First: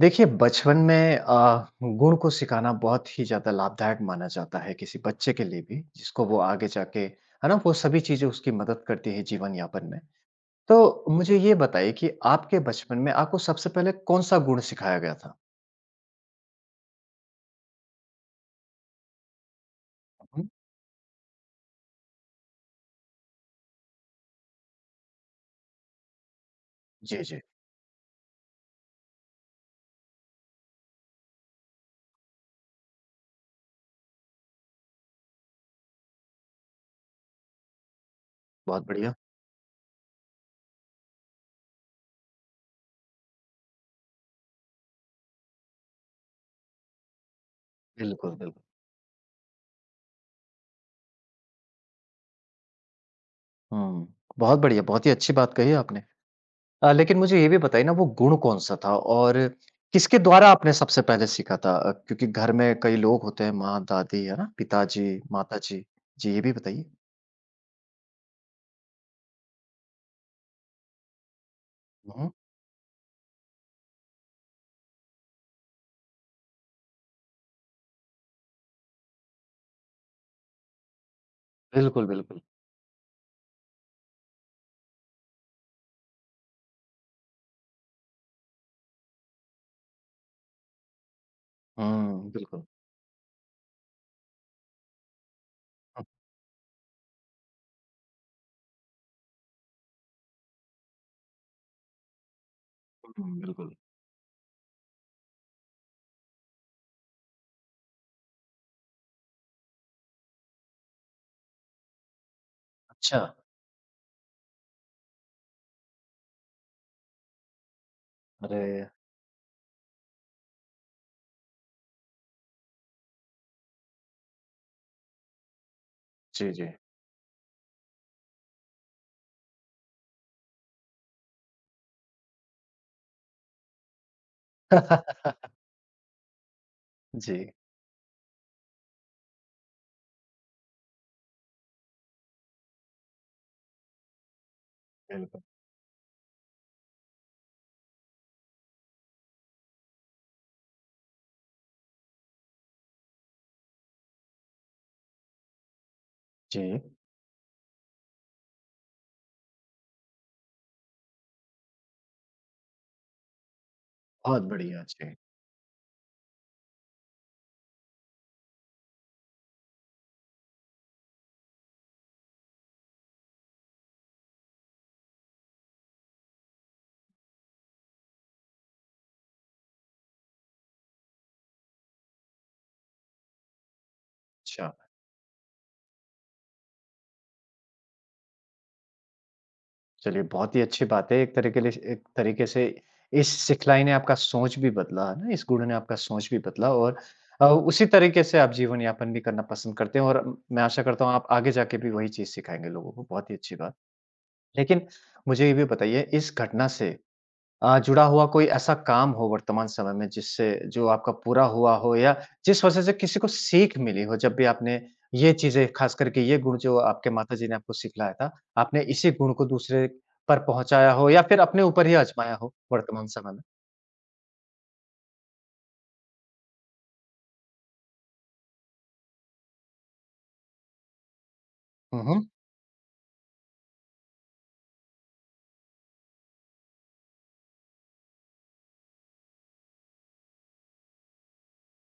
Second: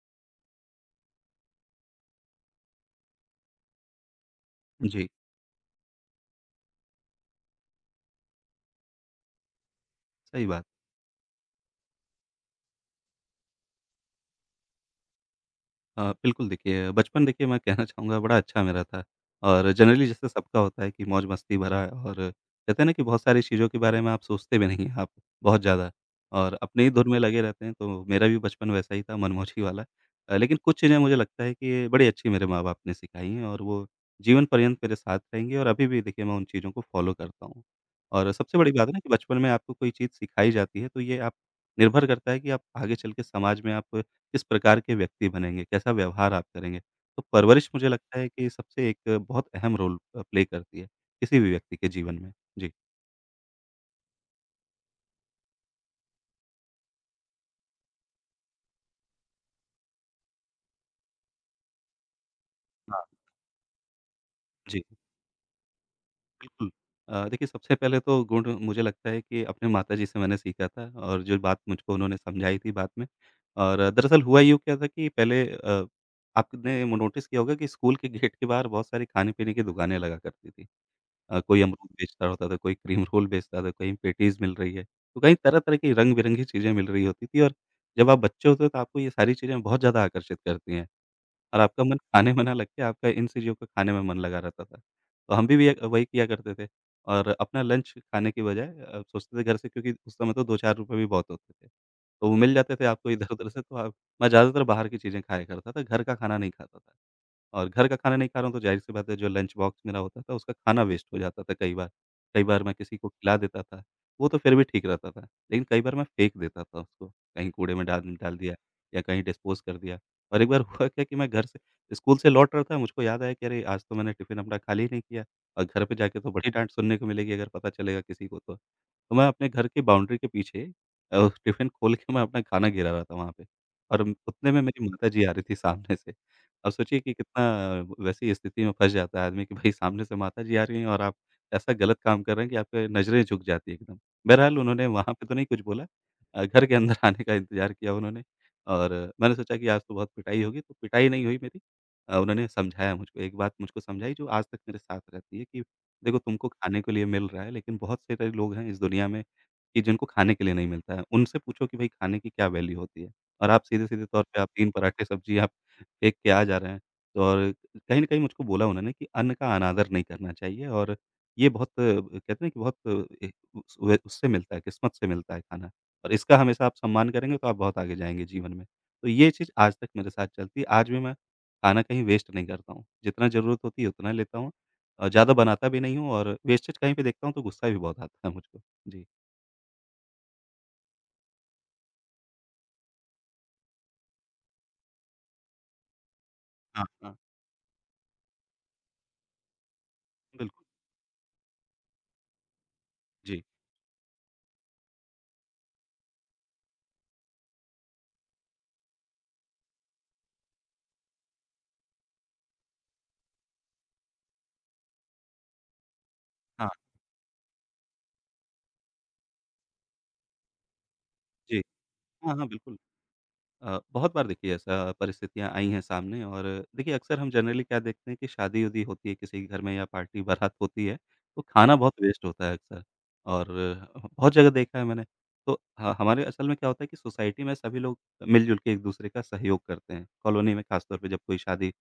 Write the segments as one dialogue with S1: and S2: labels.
S1: देखिए, बचपन में गुण को सिखाना बहुत ही ज़्यादा लाभदायक माना जाता है किसी
S2: जी,
S1: बच्चे के लिए भी, जिसको वो आगे जाके है ना, वो सभी चीज़ें उसकी मदद करती है जीवन यापन में।
S2: सही बात।
S1: तो मुझे ये बताइए कि आपके बचपन में आपको सबसे पहले कौन-सा गुण सिखाया गया था?
S2: बिल्कुल देखिए, बचपन देखिए, मैं कहना चाहूँगा बड़ा अच्छा मेरा था। और जनरली जैसे
S1: हुँ,
S2: सबका होता है कि मौज-मस्ती भरा है, और कहते हैं ना कि बहुत सारी चीज़ों के बारे में आप सोचते भी नहीं हैं आप बहुत ज़्यादा, और अपने ही धुन में
S1: जी, जी।
S2: लगे रहते हैं। तो मेरा भी बचपन वैसा ही था मनमौजी वाला। लेकिन कुछ चीज़ें मुझे लगता है कि बड़ी अच्छी मेरे माँ-बाप ने सिखाई हैं, और वो जीवन पर्यंत मेरे साथ रहेंगी, और अभी भी देखिए मैं उन चीज़ों को फ़ॉलो करता हूँ। और सबसे बड़ी
S1: बहुत
S2: बात है ना कि
S1: बढ़िया।
S2: बचपन में आपको कोई चीज़ सिखाई जाती है, तो ये आप, निर्भर करता है कि आप आगे चल के समाज में आप किस प्रकार के व्यक्ति बनेंगे, कैसा व्यवहार आप करेंगे। तो परवरिश मुझे लगता है
S1: बिल्कुल,
S2: कि
S1: बिल्कुल।
S2: सबसे एक बहुत अहम रोल प्ले करती है, किसी भी व्यक्ति के जीवन में। जी।
S1: हुँ, बहुत बढ़िया, बहुत ही अच्छी बात कही आपने। लेकिन मुझे ये भी बताइए ना वो गुण कौन-सा था और किसके द्वारा आपने सबसे पहले सीखा था? क्योंकि घर में कई
S2: हाँ।
S1: लोग होते हैं माँ, दादी, है ना?
S2: जी,
S1: पिताजी, माताजी। जी, जी ये भी
S2: बिल्कुल।
S1: बताइए।
S2: देखिए सबसे पहले तो गुण मुझे लगता है कि अपने माताजी से मैंने सीखा था, और जो बात मुझको उन्होंने
S1: हुँ।
S2: समझाई थी बाद में। और दरअसल हुआ यूँ क्या था कि पहले आपने नोटिस किया होगा कि स्कूल के गेट के बाहर बहुत सारी खाने-पीने की दुकानें लगा करती थी। कोई अमरूद
S1: बिल्कुल,
S2: बेच रहा
S1: बिल्कुल।
S2: होता था, कोई क्रीम रोल बेचता था, कहीं पेटीज़ मिल रही है। तो कहीं तरह-तरह की रंग-बिरंगी चीज़ें मिल रही होती थी, और जब आप बच्चे होते हो तो आपको ये सारी चीज़ें बहुत ज़्यादा आकर्षित करती हैं। और आपका मन खाने में ना
S1: बिल्कुल।
S2: लग के आपका इन चीज़ों को खाने में मन लगा रहता था। तो हम भी
S1: हुँ,
S2: वही किया करते थे, और अपना लंच खाने की बजाय सोचते थे घर से, क्योंकि उस समय तो 2-4 रुपए भी बहुत होते थे। तो वो मिल जाते थे आपको
S1: हुँ,
S2: इधर-उधर से,
S1: बिल्कुल।
S2: तो आप। मैं ज़्यादातर बाहर की चीज़ें खाया करता था, घर का खाना नहीं खाता था। और घर का खाना नहीं खा रहा हूँ तो ज़ाहिर-सी बात है, जो लंच बॉक्स मेरा होता था उसका खाना वेस्ट हो जाता था कई बार। कई बार मैं किसी को
S1: अच्छा,
S2: खिला देता था, वो तो फिर भी ठीक रहता था। लेकिन कई बार मैं फेंक देता था उसको, कहीं कूड़े में डाल डाल दिया,
S1: अरे!
S2: या कहीं डिस्पोज़ कर दिया। और एक बार हुआ क्या कि मैं घर से, स्कूल से लौट रहा था, मुझको याद आया कि अरे! आज तो मैंने टिफ़िन अपना खाली नहीं किया, और घर पे जाके तो
S1: जी,
S2: बड़ी
S1: जी।
S2: डाँट सुनने को मिलेगी अगर पता चलेगा किसी को तो। तो मैं अपने घर की बाउंड्री के पीछे टिफ़िन खोल के मैं अपना खाना गिरा रहा था वहाँ पे, और उतने में मेरी माताजी आ रही थी सामने से। अब सोचिए कि
S1: जी,
S2: कितना वैसी स्थिति में फँस जाता है आदमी कि भाई सामने से माताजी आ रही हैं, और आप ऐसा गलत काम कर रहे हैं कि आपकी नज़रें झुक जाती है एकदम। बहरहाल उन्होंने वहाँ पे तो
S1: बिल्कुल।
S2: नहीं कुछ बोला, घर के अंदर आने का इंतज़ार किया उन्होंने। और मैंने सोचा कि आज तो बहुत पिटाई होगी, तो पिटाई नहीं हुई मेरी। उन्होंने समझाया मुझको, एक बात मुझको समझाई जो आज तक मेरे साथ रहती है, कि देखो तुमको
S1: जी,
S2: खाने के लिए मिल रहा है, लेकिन बहुत से ऐसे लोग हैं इस दुनिया में कि जिनको खाने के लिए नहीं मिलता है, उनसे पूछो कि भई खाने की क्या वैल्यू होती है? और आप सीधे-सीधे तौर पे
S1: बहुत
S2: आप 3
S1: बढ़िया।
S2: पराठे
S1: जी,
S2: सब्ज़ी आप फेंक के आ जा रहे हैं। तो और कहीं न कहीं मुझको बोला उन्होंने कि अन्न का अनादर नहीं करना चाहिए, और ये बहुत कहते हैं ना कि बहुत अ, ए उस वे उससे मिलता है, किस्मत से मिलता है खाना। और इसका हमेशा आप सम्मान करेंगे तो आप बहुत आगे जाएँगे जीवन में। तो ये चीज़ आज तक मेरे साथ चलती है, आज भी मैं खाना कहीं वेस्ट नहीं करता हूँ। जितना ज़रूरत होती है उतना लेता हूँ,
S1: अच्छा।
S2: और ज़्यादा बनाता भी नहीं हूँ, और वेस्टेज कहीं पे देखता हूँ तो गुस्सा भी बहुत आता है मुझको। जी।
S1: चलिए, बहुत ही अच्छी बात है। एक तरह के लिए एक तरीके से इस सिखलाई ने आपका सोच भी बदला, है ना? इस गुरु ने आपका सोच भी बदला
S2: हाँ,
S1: और
S2: हाँ,
S1: उसी तरीके से आप जीवन यापन भी करना पसंद करते हैं और मैं
S2: बिल्कुल।
S1: आशा करता हूँ, आप आगे जाके भी वही चीज़ सिखाएँगे लोगों को, बहुत ही
S2: जी।
S1: अच्छी बात। लेकिन मुझे ये भी बताइए, इस घटना से जुड़ा हुआ कोई ऐसा काम हो वर्तमान समय में जिससे जो आपका पूरा हुआ हो या जिस वजह से किसी को सीख मिली हो जब भी आपने ये चीज़ें ख़ास करके ये गुण
S2: हाँ,
S1: जो आपके माताजी ने आपको सिखलाया था, आपने इसी गुण को दूसरे पर पहुँचाया हो या फिर
S2: जी।
S1: अपने ऊपर ही आज़माया
S2: हाँ, हाँ,
S1: हो
S2: बिल्कुल।
S1: वर्तमान समय में?
S2: बहुत बार देखिए ऐसा परिस्थितियाँ आई हैं सामने, और देखिए अक्सर हम जनरली क्या देखते हैं कि शादी-उदी होती है किसी के घर में या पार्टी बारात होती है, तो खाना बहुत
S1: हुँ, हुँ,
S2: वेस्ट होता है अक्सर, और बहुत जगह देखा है मैंने। तो ह हमारे असल में क्या होता है कि सोसाइटी में सभी लोग मिल-जुल के एक-दूसरे का सहयोग करते हैं, कॉलोनी में ख़ासतौर पे जब कोई शादी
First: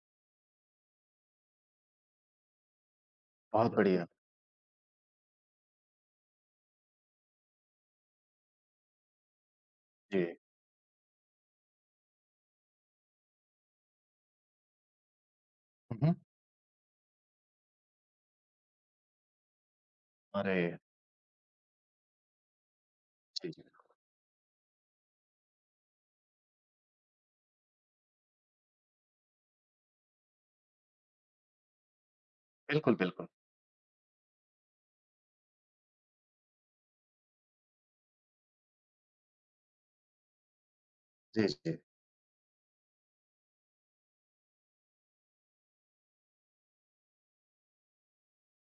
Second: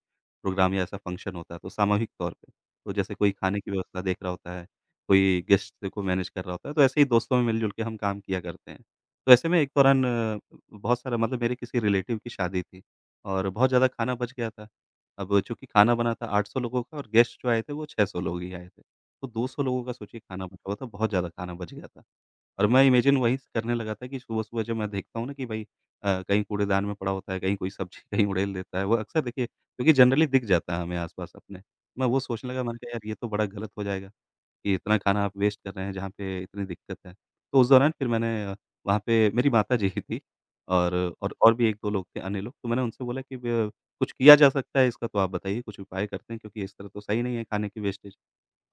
S2: प्रोग्राम या ऐसा फ़ंक्शन होता है तो सामूहिक तौर पे। तो जैसे कोई खाने की
S1: बहुत
S2: व्यवस्था
S1: बढ़िया।
S2: देख रहा होता है, कोई गेस्ट को मैनेज कर रहा होता है, तो ऐसे ही दोस्तों में मिल-जुल के हम काम किया करते हैं। तो ऐसे में एक दौरान
S1: जी।
S2: बहुत सारा, मतलब, मेरे किसी रिलेटिव की शादी थी, और बहुत ज़्यादा खाना बच गया था। अब चूँकि खाना
S1: हुँ,
S2: बना
S1: हुँ।
S2: था 800 लोगों का, और गेस्ट जो आए थे वो 600 लोग ही आए थे। तो 200 लोगों का सोचिए खाना
S1: अरे!
S2: बचा हुआ था, बहुत ज़्यादा खाना बच गया था। और मैं इमेजिन वही
S1: जी, जी।
S2: करने लगा था कि सुबह-सुबह जब मैं देखता हूँ ना कि भई कहीं कूड़ेदान में पड़ा होता है, कहीं कोई सब्ज़ी कहीं उड़ेल देता है। वो अक्सर देखिए, क्योंकि जनरली दिख जाता है हमें आस-पास अपने। मैं वो सोचने लगा, मैंने कहा
S1: बिल्कुल,
S2: यार ये
S1: बिल्कुल।
S2: तो बड़ा गलत हो जाएगा कि इतना खाना आप वेस्ट कर रहे हैं जहाँ पे इतनी दिक्कत है। तो उस दौरान फिर मैंने, वहाँ पे मेरी माताजी ही थी, और और
S1: जी,
S2: और भी
S1: जी।
S2: 1-2 लोग थे अन्य लोग, तो मैंने उनसे बोला कि ब कुछ किया जा सकता है इसका, तो आप बताइए कुछ उपाय करते हैं, क्योंकि इस तरह तो सही नहीं है खाने की वेस्टेज।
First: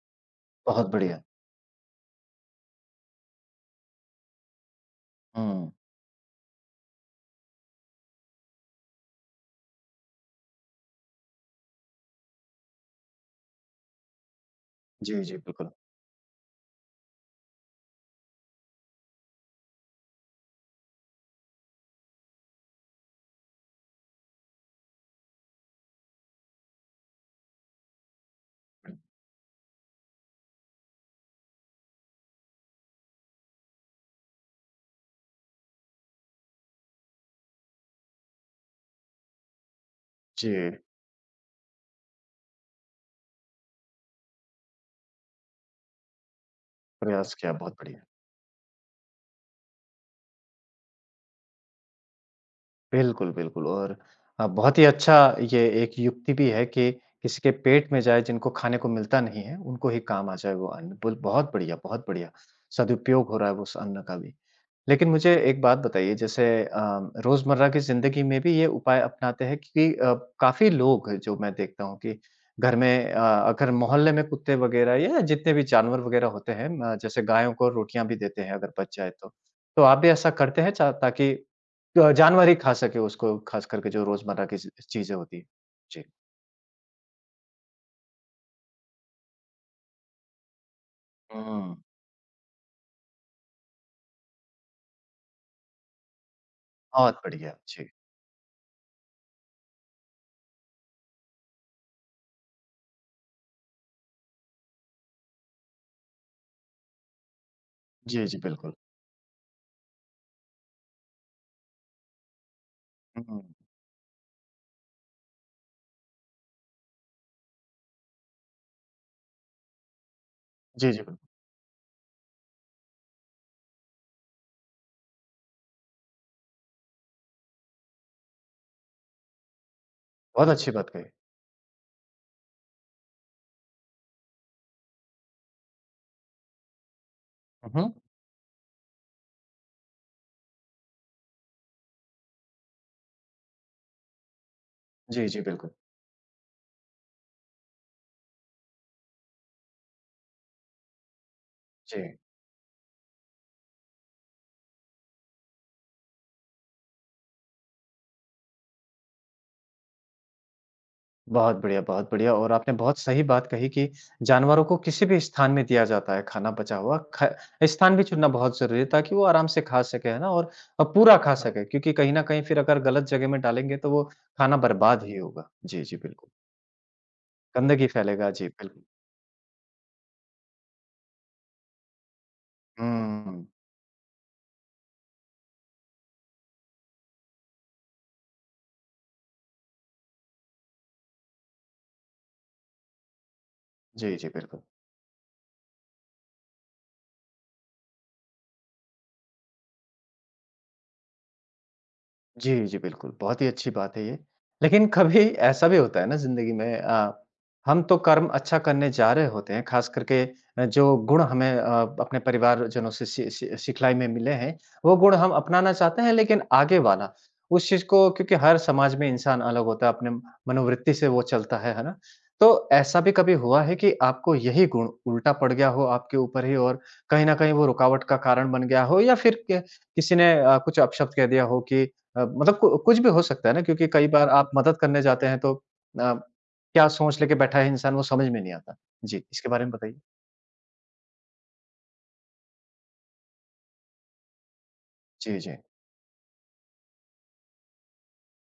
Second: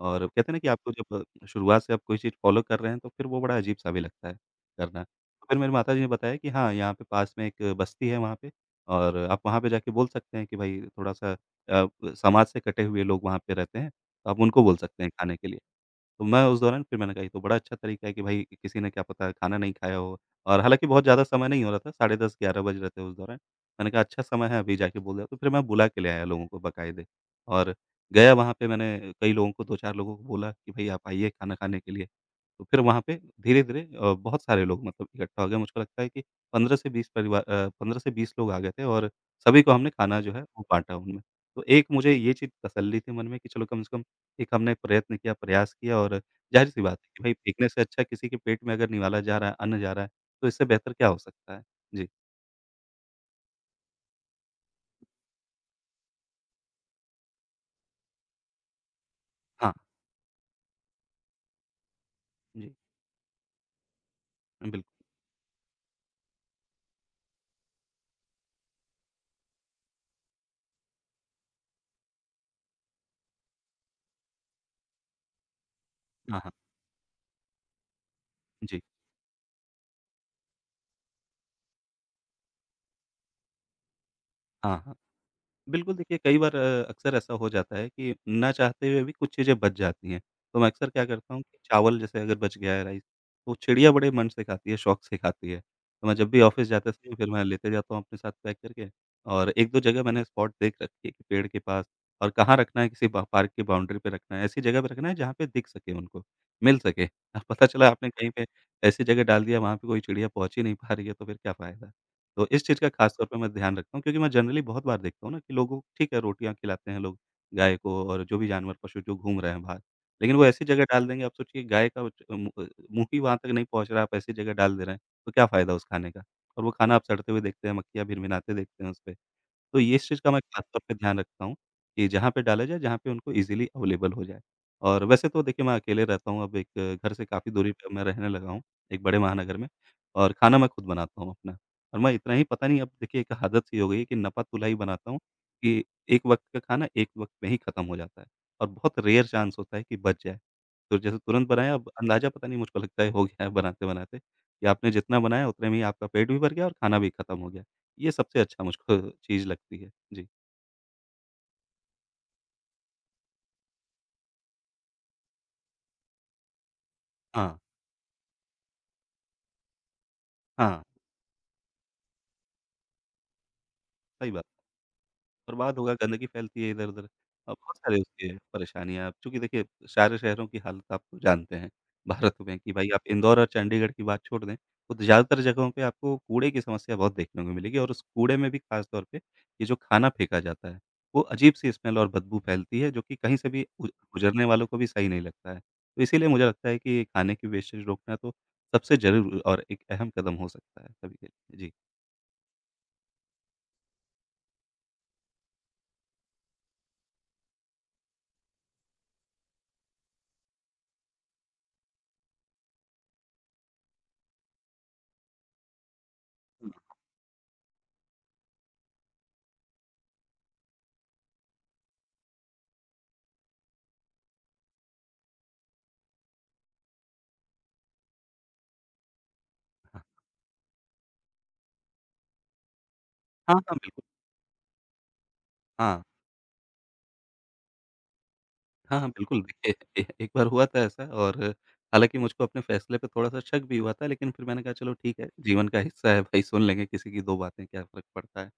S2: और कहते हैं ना कि
S1: बहुत
S2: आपको जब
S1: बढ़िया।
S2: शुरुआत से आप कोई चीज़ फ़ॉलो कर रहे हैं तो फिर वो बड़ा अजीब-सा भी लगता है करना। तो फिर
S1: हुँ।
S2: मेरी माताजी ने बताया कि हाँ, यहाँ पे पास में एक बस्ती है वहाँ पे, और आप वहाँ पे जाके बोल सकते हैं कि भई थोड़ा-सा, अ, समाज से कटे हुए लोग वहाँ पे रहते हैं, तो आप उनको बोल सकते हैं
S1: जी, जी,
S2: खाने के लिए।
S1: बिल्कुल।
S2: तो मैं उस दौरान, फिर मैंने कहा ये तो बड़ा अच्छा तरीका है कि भाई किसी ने क्या पता खाना नहीं खाया हो, और हालाँकि बहुत ज़्यादा समय नहीं हो रहा था, साढ़े 10 11 बज रहे थे उस दौरान। मैंने कहा अच्छा समय है अभी जाके बोल दिया, तो फिर मैं बुला के ले आया लोगों को बाकायदे, और गया वहाँ पे, मैंने कई लोगों को 2-4 लोगों को बोला कि भाई आप आइए खाना खाने के लिए। तो फिर वहाँ पे धीरे-धीरे बहुत सारे लोग मतलब इकट्ठा हो गए, मुझको लगता है कि 15 से 20 परिवार, 15 से 20 लोग आ गए थे, और सभी को हमने खाना जो है
S1: जी,
S2: वो बाँटा उनमें। तो एक मुझे ये चीज़ तसल्ली थी मन में कि चलो कम से कम एक हमने प्रयत्न किया, प्रयास किया, और ज़ाहिर-सी बात है कि
S1: प्रयास
S2: भई
S1: किया,
S2: फेंकने
S1: बहुत
S2: से
S1: बढ़िया।
S2: अच्छा किसी के पेट में अगर निवाला जा रहा है, अन्न जा रहा है, तो इससे बेहतर क्या हो सकता है? जी,
S1: बिल्कुल, बिल्कुल और बहुत ही अच्छा ये एक युक्ति भी है कि किसी के पेट में जाए जिनको खाने को मिलता नहीं है,
S2: हाँ,
S1: उनको ही काम आ जाए वो अन्न। बुल बहुत बढ़िया,
S2: जी,
S1: सदुपयोग हो रहा है उस अन्न का भी।
S2: बिल्कुल।
S1: लेकिन मुझे एक बात बताइए जैसे रोज़मर्रा की ज़िंदगी में भी ये उपाय अपनाते हैं क्योंकि काफ़ी लोग जो मैं देखता हूँ कि घर में अगर मोहल्ले में कुत्ते वगैरह या जितने भी जानवर वगैरह
S2: हाँ, हाँ,
S1: होते हैं जैसे गायों को रोटियां भी देते हैं अगर
S2: जी,
S1: बच जाए तो आप भी ऐसा करते हैं ताकि जानवर ही खा सके उसको खास करके जो रोज़मर्रा की
S2: हाँ, हाँ।
S1: चीज़ें होती है
S2: बिल्कुल,
S1: जी।
S2: देखिए कई बार अक्सर ऐसा हो जाता है कि ना चाहते हुए भी कुछ चीज़ें बच जाती हैं। तो मैं अक्सर क्या करता हूँ कि
S1: हम्म।
S2: चावल जैसे अगर बच गया है राइस, तो चिड़िया बड़े मन से खाती है, शौक से खाती है। तो मैं जब भी ऑफ़िस जाते समय
S1: बहुत
S2: फिर मैं
S1: बढ़िया
S2: लेते
S1: जी।
S2: जाता हूँ अपने साथ पैक करके, और 1-2 जगह मैंने स्पॉट देख रखी है कि पेड़ के पास और कहाँ रखना है, किसी बा पार्क की बाउंड्री पे रखना है, ऐसी जगह पे रखना है जहाँ पे दिख सके उनको, मिल सके। अब पता चला आपने
S1: जी
S2: कहीं
S1: जी
S2: पे
S1: बिल्कुल।
S2: ऐसी जगह डाल दिया, वहाँ पे कोई चिड़िया पहुँच ही नहीं पा रही है, तो फिर क्या फ़ायदा। तो इस चीज़ का ख़ास तौर पे
S1: हम्म।
S2: मैं ध्यान रखता हूँ, क्योंकि मैं जनरली बहुत बार देखता हूँ ना कि लोगों को, ठीक है, रोटियाँ खिलाते हैं लोग गाय को, और जो भी जानवर पशु जो घूम रहे हैं बाहर। लेकिन वो ऐसी जगह
S1: जी जी
S2: डाल
S1: बिल्कुल।
S2: देंगे, आप सोचिए गाय का मुँह ही वहाँ तक नहीं पहुँच रहा है, आप ऐसी जगह डाल दे रहे हैं, तो क्या फ़ायदा उस खाने का? और वो खाना आप सड़ते हुए देखते हैं, मक्खियाँ भिनभिनाते देखते हैं उसपे। तो ये इस चीज़ का मैं
S1: बहुत
S2: ख़ास
S1: अच्छी
S2: तौर
S1: बात
S2: पे
S1: कही।
S2: ध्यान रखता हूँ कि जहाँ पे डाला जाए, जहाँ पे उनको ईज़िली अवेलेबल हो जाए। और वैसे तो देखिए मैं अकेले रहता हूँ, अब एक घर से काफ़ी दूरी
S1: हम्म।
S2: पे मैं रहने लगा हूँ, एक बड़े महानगर में और खाना मैं खुद बनाता हूँ अपना। और मैं इतना ही पता नहीं अब देखिए एक आदत सी हो गई है कि नपा-तुला ही बनाता हूँ
S1: जी जी बिल्कुल।
S2: कि एक वक़्त का खाना एक वक़्त में ही ख़त्म हो जाता है और बहुत रेयर चांस होता है कि बच जाए। तो जैसे तुरंत बनाया अब
S1: जी।
S2: अंदाज़ा पता नहीं मुझको लगता है हो गया है बनाते-बनाते कि आपने जितना बनाया उतने में ही आपका पेट भी भर गया और खाना भी ख़त्म हो गया। ये सबसे अच्छा मुझको चीज़ लगती है। जी।
S1: बहुत बढ़िया और आपने बहुत सही बात कही कि जानवरों को किसी भी स्थान में दिया जाता है खाना बचा हुआ, ख
S2: हाँ,
S1: स्थान भी चुनना बहुत ज़रूरी है ताकि वो आराम से खा सकें, है ना? और
S2: हाँ।
S1: पूरा खा सकें क्योंकि कहीं न कहीं फिर अगर गलत जगह में डालेंगे तो वो
S2: सही बात।
S1: खाना बर्बाद ही होगा।
S2: बर्बाद
S1: जी,
S2: होगा,
S1: जी,
S2: गंदगी
S1: बिल्कुल।
S2: फैलती है इधर-उधर। बहुत
S1: गंदगी
S2: सारे
S1: फैलेगा,
S2: उसके
S1: जी, बिल्कुल।
S2: परेशानियाँ, अब चूँकि देखिए सारे शहरों की हालत आप तो जानते हैं भारत में कि भाई आप इंदौर
S1: हुँ,
S2: और चंडीगढ़ की बात छोड़ दें, तो ज़्यादातर जगहों पे आपको कूड़े की समस्या बहुत देखने को मिलेगी और उस कूड़े में भी खास तौर पे ये जो खाना फेंका जाता है, वो अजीब-सी स्मेल और बदबू फैलती है जो कि कहीं से भी गु
S1: जी, जी,
S2: गुज़रने
S1: बिल्कुल।
S2: वालों को भी सही नहीं लगता है। तो इसीलिए मुझे लगता है कि खाने की वेस्टेज रोकना तो सबसे ज़रूर और एक अहम कदम हो सकता है सभी के लिए। जी।
S1: जी, जी, बिल्कुल, बहुत ही अच्छी बात है ये। लेकिन कभी ऐसा भी होता है ना ज़िंदगी में हम तो कर्म अच्छा करने जा रहे होते हैं, ख़ास करके जो गुण हमें अपने परिवारजनों से सि सि सिखलाई में मिले हैं, वो गुण हम अपनाना चाहते हैं, लेकिन आगे वाला, उस चीज़ को क्योंकि हर समाज में इंसान अलग होता है, अपने मनोवृत्ति से वो चलता है ना? तो ऐसा भी कभी हुआ है कि आपको यही गुण उल्टा पड़ गया हो आपके ऊपर ही और कहीं न कहीं वो रुकावट का कारण बन गया हो या फिर क
S2: हाँ,
S1: किसी ने कुछ अपशब्द कह दिया हो कि मतलब कु कुछ भी हो सकता है
S2: हाँ,
S1: ना
S2: हाँ,
S1: क्योंकि
S2: बिल्कुल।
S1: कई बार आप मदद करने जाते हैं तो अ,
S2: हाँ।
S1: क्या सोच लेके बैठा है इंसान वो समझ में नहीं आता।
S2: हाँ, हाँ,
S1: जी,
S2: बिल्कुल
S1: इसके बारे में बताइए?
S2: देखिए ए एक बार हुआ था ऐसा और हालाँकि मुझको अपने फ़ैसले पे थोड़ा-सा शक भी हुआ था लेकिन फिर मैंने कहा चलो ठीक है,
S1: जी, जी।
S2: जीवन का हिस्सा है भई सुन लेंगे किसी की 2 बातें क्या फ़र्क पड़ता है।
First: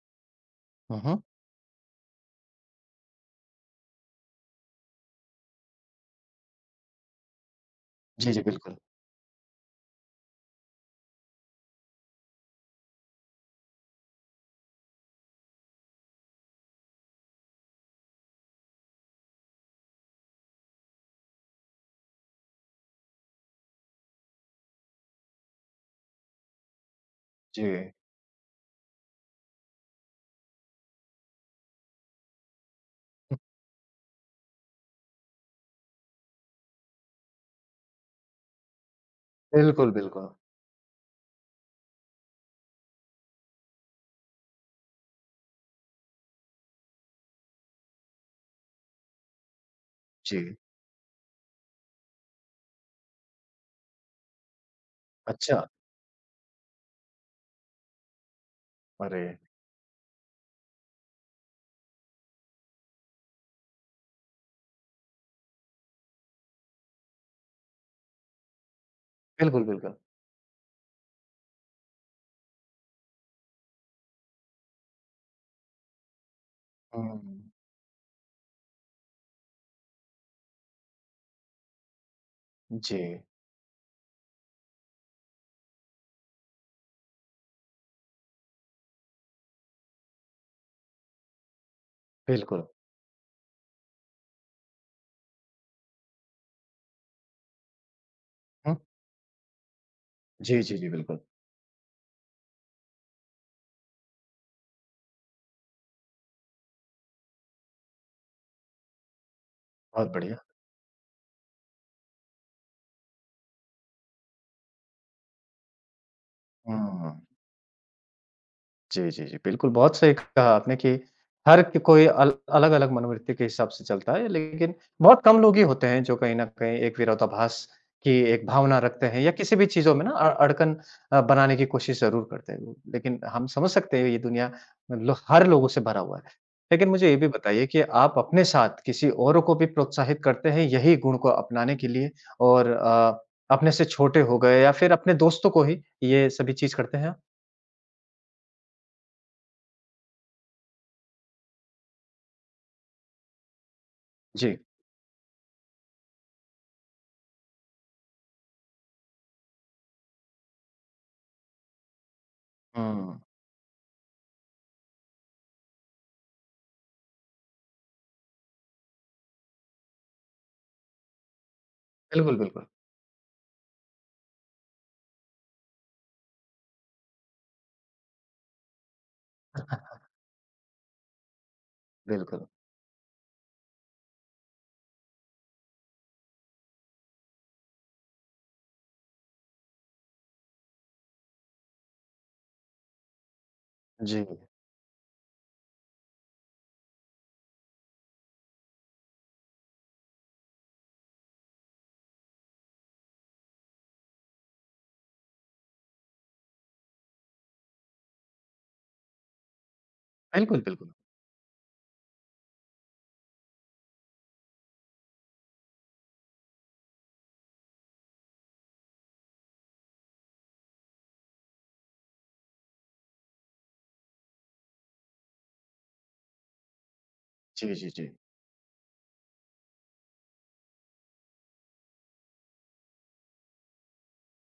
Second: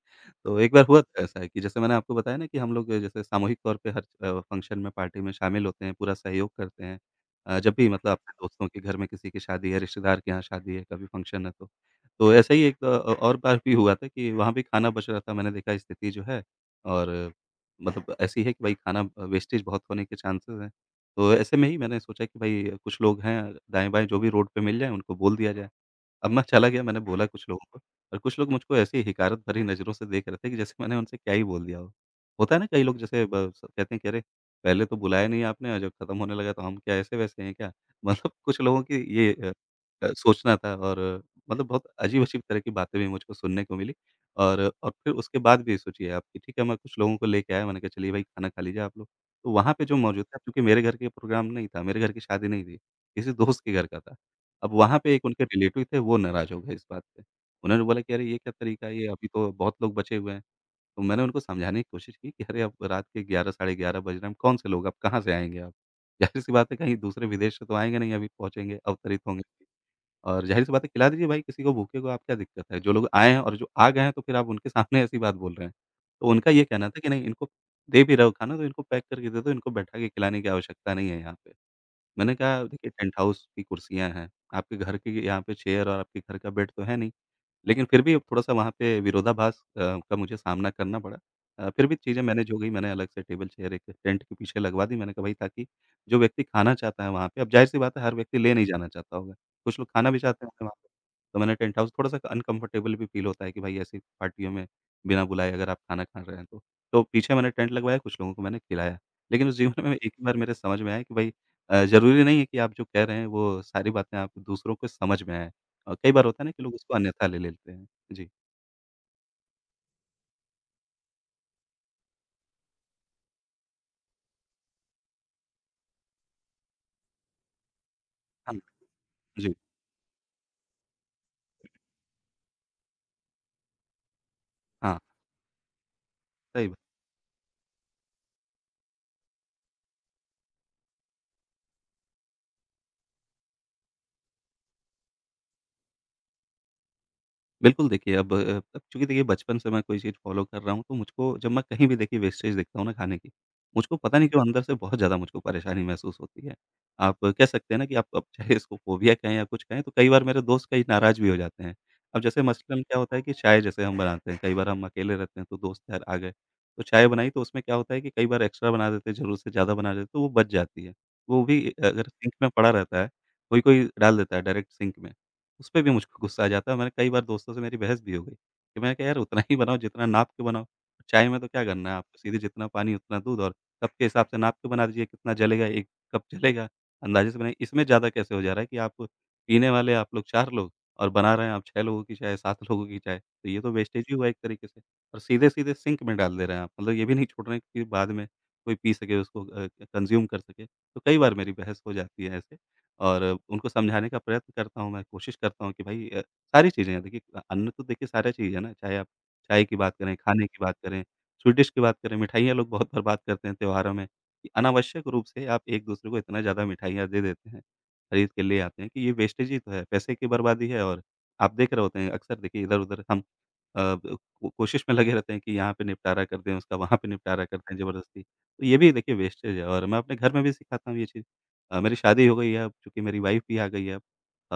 S2: तो एक बार
S1: हुँ,
S2: हुआ
S1: हुँ।
S2: था ऐसा है कि जैसे मैंने आपको बताया ना कि हम लोग जैसे सामूहिक तौर पे हर फ़ंक्शन में पार्टी में शामिल होते हैं, पूरा सहयोग करते हैं। जब भी मतलब
S1: जी,
S2: अपने
S1: जी,
S2: दोस्तों
S1: बिल्कुल।
S2: के घर में किसी की शादी है, रिश्तेदार के यहाँ शादी है, कभी फ़ंक्शन है तो। तो ऐसा ही एक और बार भी हुआ था कि वहाँ भी खाना बच रहा था मैंने देखा स्थिति जो है और मतलब ऐसी है कि भाई खाना वेस्टेज बहुत होने के चांसेस हैं। तो ऐसे में ही मैंने सोचा कि भाई कुछ लोग हैं दाएँ-बाएँ जो भी रोड पे मिल जाएँ उनको बोल दिया जाए। अब मैं चला गया मैंने बोला कुछ लोगों को
S1: जी,
S2: और कुछ लोग मुझको ऐसे ही हिकारत भरी नज़रों से देख रहे थे कि जैसे मैंने उनसे क्या ही बोल दिया हो। होता है ना कई लोग जैसे कहते हैं कि अरे! पहले तो बुलाया नहीं आपने और जब खत्म होने लगा तो हम क्या ऐसे-वैसे हैं क्या? मतलब कुछ लोगों की ये
S1: बिल्कुल, बिल्कुल।
S2: सोचना था और मतलब बहुत अजीब-अजीब तरह की बातें भी मुझको सुनने को मिली। और फिर उसके बाद भी सोचिए आप कि ठीक है, मैं कुछ लोगों को लेके आया, मैंने कहा चलिए भाई खाना खा लीजिए आप लोग। तो वहाँ पे जो मौजूद था
S1: जी,
S2: क्योंकि मेरे घर के प्रोग्राम नहीं था, मेरे घर की शादी नहीं थी, किसी दोस्त के घर का था। अब वहाँ पे एक उनके
S1: अच्छा।
S2: रिलेटिव थे, वो नाराज़ हो गए इस बात पे। उन्होंने बोला कि अरे ये क्या तरीका है, ये
S1: अरे!
S2: अभी तो बहुत लोग बचे हुए हैं। तो मैंने उनको समझाने की कोशिश की कि अरे अब रात के 11 साढ़े 11 बज रहे हैं, कौन से लोग, अब कहाँ से आएँगे आप? ज़ाहिर-सी बात है कहीं दूसरे विदेश से तो आएँगे नहीं, अभी पहुँचेंगे, अवतरित होंगे।
S1: बिल्कुल, बिल्कुल।
S2: और ज़ाहिर-सी बात है खिला दीजिए भाई किसी को भूखे को, आप क्या दिक्कत है? जो लोग आए हैं और जो आ गए हैं तो फिर आप उनके सामने ऐसी बात बोल रहे हैं। तो उनका ये कहना था कि नहीं इनको
S1: हुँ,
S2: दे भी रहे हो खाना तो इनको पैक करके दे दो, इनको बैठा के खिलाने की आवश्यकता नहीं है यहाँ पे। मैंने कहा देखिए टेंट
S1: जी,
S2: हाउस की कुर्सियाँ हैं, आपके घर की यहाँ पे चेयर और आपके घर का बेड तो है नहीं। लेकिन फिर भी थोड़ा-सा वहाँ पे विरोधाभास का मुझे सामना करना पड़ा। फिर भी चीज़ें मैनेज हो
S1: बिल्कुल।
S2: गई, मैंने अलग से टेबल चेयर एक टेंट के पीछे लगवा दी। मैंने कहा भई ताकि जो व्यक्ति खाना चाहता है वहाँ पे अब ज़ाहिर-सी बात है हर व्यक्ति ले नहीं
S1: हुँ।
S2: जाना चाहता होगा। कुछ लोग खाना भी चाहते
S1: जी,
S2: होंगे वहाँ
S1: जी, जी,
S2: पे।
S1: बिल्कुल।
S2: तो मैंने टेंट हाउस थोड़ा-सा अनकम्फर्टेबल भी फ़ील होता है कि भाई ऐसी पार्टियों में बिना बुलाए अगर आप खाना खा रहे हैं तो। तो पीछे मैंने टेंट लगवाया, कुछ लोगों को मैंने खिलाया। लेकिन उस जीवन में एक
S1: बहुत
S2: ही बार
S1: बढ़िया।
S2: मेरे समझ में आया कि भई ज़रूरी नहीं है कि आप जो कह रहे हैं वो सारी बातें आप दूसरों को समझ में आएँ। कई बार होता है ना कि लोग उसको
S1: हुँ।
S2: अन्यथा ले लेते हैं। जी,
S1: जी, जी, जी। बिल्कुल, बहुत सही कहा आपने कि हर क कोई अल अलग-अलग मनोवृत्ति के हिसाब से चलता है, लेकिन बहुत कम लोग ही होते हैं जो कहीं न कहीं एक विरोधाभास की एक
S2: हाँ,
S1: भावना रखते हैं या
S2: जी,
S1: किसी भी चीज़ों में ना अड़कन बनाने की कोशिश ज़रूर करते हैं। लेकिन हम समझ सकते हैं ये दुनिया
S2: हाँ,
S1: लो हर लोगों से भरा हुआ है।
S2: सही
S1: लेकिन मुझे ये भी बताइए कि आप अपने साथ किसी औरों को भी प्रोत्साहित करते हैं यही गुण को अपनाने के लिए और अपने से छोटे हो गए या फिर अपने दोस्तों को ही ये सभी चीज़ करते हैं आप?
S2: बिल्कुल, देखिए अब अब चूँकि देखिए बचपन से मैं कोई चीज़ फ़ॉलो कर रहा हूँ, तो मुझको जब मैं कहीं भी देखिए वेस्टेज देखता हूँ ना खाने की, मुझको पता नहीं क्यों
S1: जी।
S2: अंदर से बहुत ज़्यादा मुझको परेशानी महसूस होती है। आप कह सकते हैं ना कि आप चाहे इसको फ़ोबिया कहें या कुछ कहें, तो कई बार मेरे दोस्त कई नाराज़ भी हो जाते हैं। अब जैसे मसलन क्या होता
S1: हुँ।
S2: है कि चाय जैसे हम बनाते हैं, कई बार हम अकेले रहते हैं तो दोस्त यार आ गए, तो चाय बनाई तो उसमें क्या होता है कि कई बार एक्स्ट्रा बना देते हैं, ज़रूरत से ज़्यादा बना देते हैं, तो वो बच जाती है। वो भी अगर सिंक
S1: बिल्कुल,
S2: में
S1: बिल्कुल,
S2: पड़ा रहता है, कोई-कोई डाल देता है डायरेक्ट सिंक में। उस पे भी मुझको गुस्सा आ जाता है, मैंने कई बार दोस्तों से मेरी बहस भी हो गई कि मैंने कहा, "यार उतना ही बनाओ जितना नाप के बनाओ, चाय में तो क्या करना है आपको सीधे
S1: बिल्कुल।
S2: जितना पानी उतना दूध और कप के हिसाब से नाप के बना दीजिए कितना जलेगा, 1 कप जलेगा, अंदाज़े से बनाइए।" इसमें ज़्यादा कैसे हो जा रहा है कि आप पीने वाले आप लोग 4 लोग और बना रहे हैं आप 6 लोगों की चाय, 7 लोगों की चाय, तो ये तो वेस्टेज ही
S1: जी।
S2: हुआ एक तरीके से और सीधे-सीधे सिंक में डाल दे रहे हैं आप, मतलब ये भी नहीं छोड़ रहे हैं कि बाद में कोई पी सके उसको कंज़्यूम कर सके, तो कई बार मेरी बहस हो जाती है ऐसे। और उनको समझाने का प्रयत्न करता हूँ मैं, कोशिश करता हूँ कि भई सारी चीज़ें हैं देखिए अन्न तो देखिए सारा चीज़ है ना, चाहे आप चाय की बात करें, खाने की
S1: बिल्कुल,
S2: बात
S1: बिल्कुल।
S2: करें, स्वीट डिश की बात करें, मिठाइयाँ लोग बहुत बार बात करते हैं त्योहारों में कि अनावश्यक रूप से आप एक-दूसरे को इतना ज़्यादा मिठाइयाँ दे देते हैं, खरीद के ले आते हैं कि ये वेस्टेज ही तो है, पैसे की बर्बादी है और आप देख रहे होते हैं अक्सर देखिए इधर-उधर हम ब को कोशिश में लगे रहते हैं कि यहाँ पे निपटारा कर दें उसका, वहाँ पे निपटारा
S1: जी,
S2: करते हैं
S1: जी, जी।
S2: ज़बरदस्ती। तो ये भी देखिए वेस्टेज है और मैं अपने घर में भी सिखाता हूँ ये चीज़। मेरी शादी हो गई है अब चूँकि मेरी वाइफ़ भी आ गई है अब।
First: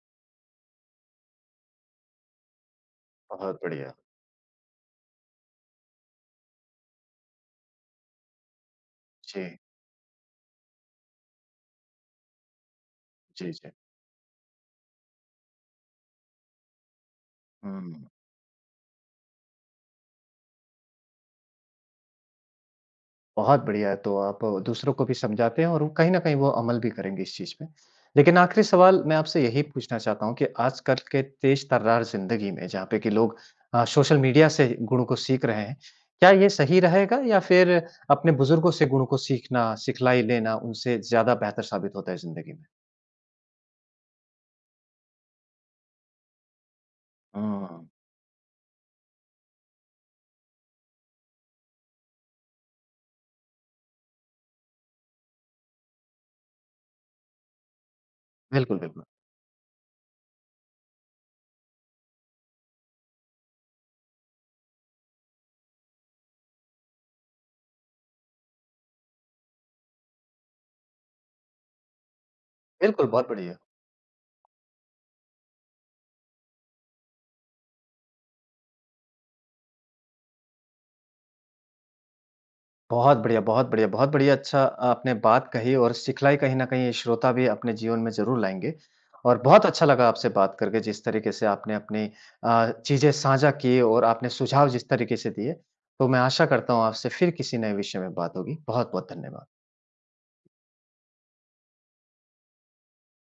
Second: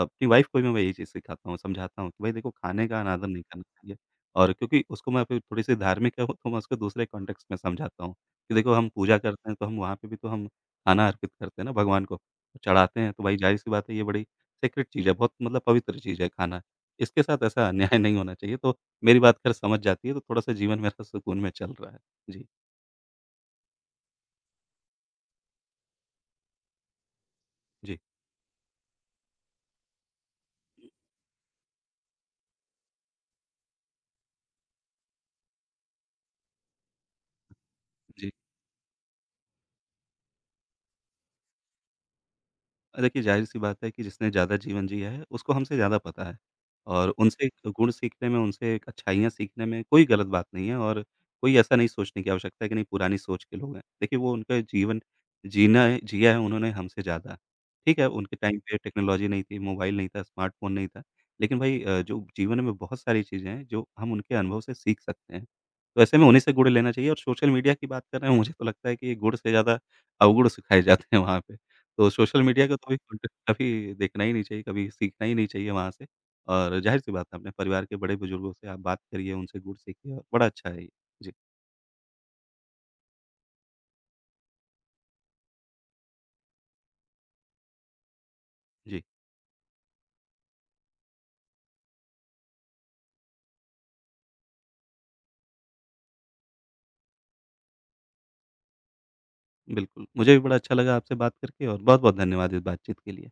S2: अपनी वाइफ़ को भी मैं यही चीज़ सिखाता हूँ, समझाता हूँ कि भई देखो खाने का अनादर नहीं
S1: बहुत
S2: करना
S1: बढ़िया।
S2: चाहिए और क्योंकि उसको मैं फिर थोड़ी-सी धार्मिक है वो तो मैं उसको दूसरे कॉन्टेक्स्ट में समझाता हूँ कि देखो हम पूजा करते हैं
S1: जी,
S2: तो हम वहाँ पे भी तो हम खाना अर्पित करते हैं ना भगवान को, चढ़ाते हैं तो भाई
S1: जी,
S2: ज़ाहिर-सी
S1: जी।
S2: बात है ये बड़ी सीक्रेट चीज़ है, बहुत मतलब पवित्र चीज़ है खाना। इसके साथ ऐसा अन्याय
S1: हुँ,
S2: नहीं होना चाहिए तो मेरी बात ख़ैर समझ जाती है तो थोड़ा-सा जीवन मेरा सुकून में चल रहा है। जी,
S1: बहुत बढ़िया है तो आप दूसरों को भी समझाते हैं और वो कहीं न कहीं वो अमल भी करेंगे इस चीज़ पे।
S2: जी,
S1: लेकिन आखिरी सवाल मैं आपसे यही पूछना चाहता हूँ कि आजकल के तेज़-तर्रार ज़िंदगी में जहाँ पे कि लोग सोशल मीडिया से गुणों को सीख रहे हैं, क्या ये सही रहेगा या फिर
S2: जी।
S1: अपने बुजुर्गों से गुणों को सीखना, सिखलाई लेना उनसे ज़्यादा बेहतर साबित होता है ज़िंदगी में?
S2: देखिए, ज़ाहिर-सी बात है कि जिसने ज़्यादा जीवन जिया है, उसको हमसे ज़्यादा पता है और उनसे
S1: हुँ,
S2: गुण सीखने में, उनसे अच्छाइयाँ सीखने में कोई गलत बात नहीं है और कोई ऐसा नहीं सोचने की आवश्यकता है कि नहीं पुरानी सोच के लोग हैं। देखिए, वो उनका जीवन जीना है जिया है उन्होंने हमसे ज़्यादा। ठीक है, उनके टाइम पे
S1: बिल्कुल, बिल्कुल।
S2: टेक्नोलॉजी नहीं थी, मोबाइल नहीं था, स्मार्टफ़ोन नहीं था, लेकिन भई जो जीवन में बहुत सारी चीज़ें हैं, जो हम उनके अनुभव से सीख सकते हैं। तो ऐसे में उन्हीं से गुण लेना चाहिए और सोशल मीडिया की बात कर रहे हैं, मुझे तो लगता है कि गुण से ज़्यादा अवगुण सिखाए जाते हैं वहाँ पे। तो सोशल मीडिया का तो भी
S1: बिल्कुल, बहुत
S2: कंटेंट
S1: बढ़िया।
S2: कभी देखना ही नहीं चाहिए, कभी सीखना ही नहीं चाहिए वहाँ से और ज़ाहिर-सी बात है अपने परिवार के बड़े-बुज़ुर्गों से आप बात करिए, उनसे गुण सीखिए और बड़ा अच्छा है ये। जी,
S1: बहुत बढ़िया, बहुत बढ़िया, बहुत बढ़िया अच्छा आपने बात कही और सिखलाई कहीं न कहीं श्रोता भी अपने जीवन में ज़रूर लाएँगे।
S2: जी,
S1: और बहुत अच्छा लगा आपसे बात करके जिस तरीके से आपने अपनी चीज़ें साझा की और आपने सुझाव जिस तरीके से दिए, तो मैं आशा करता हूँ आपसे फिर किसी नए विषय में बात होगी। बहुत-बहुत धन्यवाद।
S2: बिल्कुल। मुझे भी बड़ा अच्छा लगा आपसे बात करके और बहुत-बहुत धन्यवाद इस बातचीत के लिए।